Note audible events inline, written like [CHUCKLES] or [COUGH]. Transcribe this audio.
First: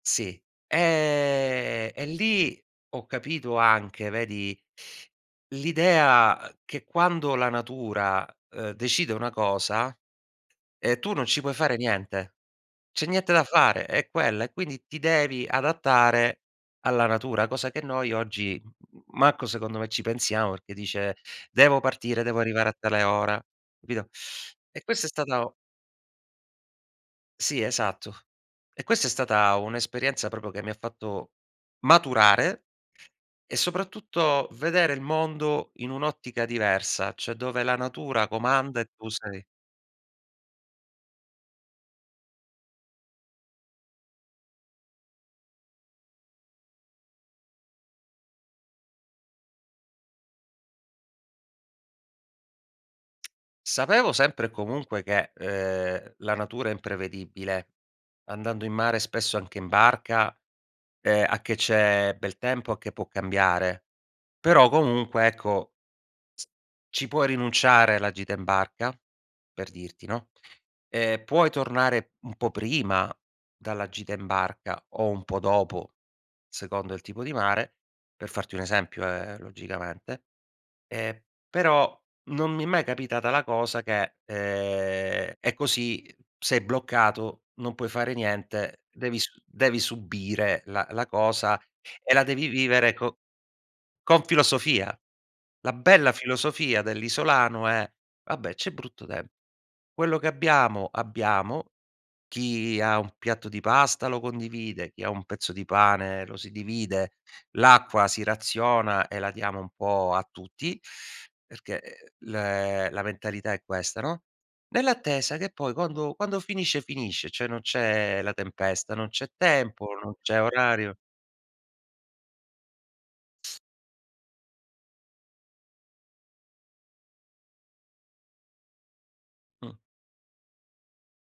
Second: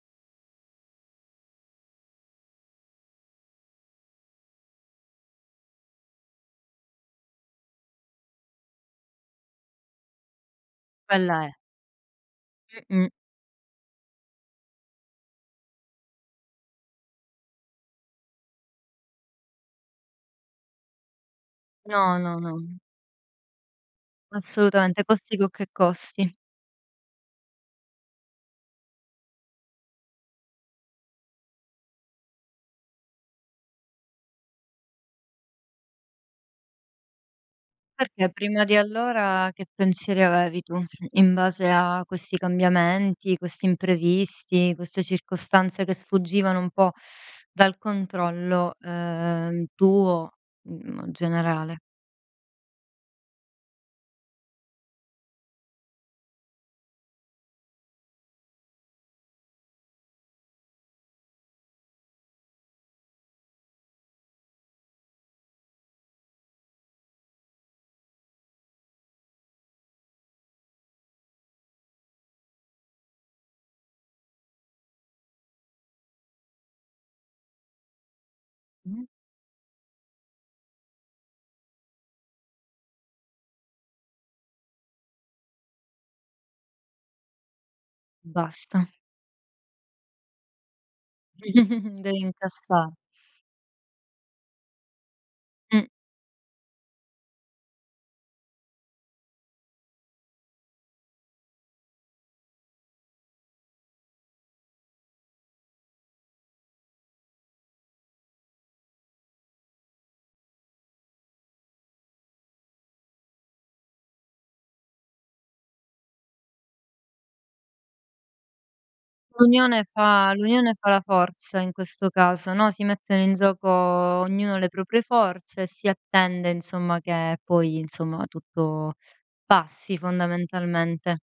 Sì, eh, e lì ho capito anche, vedi, l'idea, ehm, che quando la natura, ehm, decide una cosa, ehm, tu non ci Quella è. puoi fare niente. C'è Mh-mh. niente da fare, è quella. E quindi ti devi adattare alla natura, cosa che noi oggi, m m manco secondo me ci pensiamo perché dice: "Devo No, partire, devo no, arrivare a no. tale ora". Capito? E Assolutamente, questa è costi quel stata che costi. Sì, esatto. E questa è stata un'esperienza proprio che mi ha fatto maturare e soprattutto vedere il mondo in un'ottica diversa, cioè dove la natura Perché prima di comanda e tu sei allora che pensieri avevi tu, in base a questi cambiamenti, questi imprevisti, queste circostanze che sfuggivano un po' dal controllo, ehm, tuo, generale? Sapevo sempre e comunque che, ehm, la natura è imprevedibile, andando in mare, spesso anche in barca, ehm, a che c'è bel tempo, a che può cambiare. Però comunque, ecco, ci puoi rinunciare alla gita in barca, per dirti, no, ehm, puoi tornare un po' prima dalla gita in barca o un po' dopo, secondo il tipo di mare, per farti un Mh. esempio eh, logicamente; ehm, però non mi è mai capitata la cosa che, ehm, è così, sei bloccato, non puoi fare niente, Basta. devi su devi subire la la cosa [CHUCKLES] e Devi la devi incassa vivere co con filosofia. La Mh. bella filosofia dell'isolano è: "Vabbè c'è brutto tem quello che abbiamo, abbiamo", chi ha un piatto di pasta lo condivide, chi ha un pezzo di pane lo si divide, l'acqua si raziona e la diamo un po' a tutti, perché, ehm, l la mentalità è questa, no, nell'attesa che poi quando quando finisce, finisce, cioè non c'è la tempesta, non c'è L'unione tempo, non fa c'è l'unione fa orario. la forza in questo caso, no, si mettono in gioco ognuno le proprie forze e si attende, insomma, che poi, insomma, tutto Mh. passi fondamentalmente.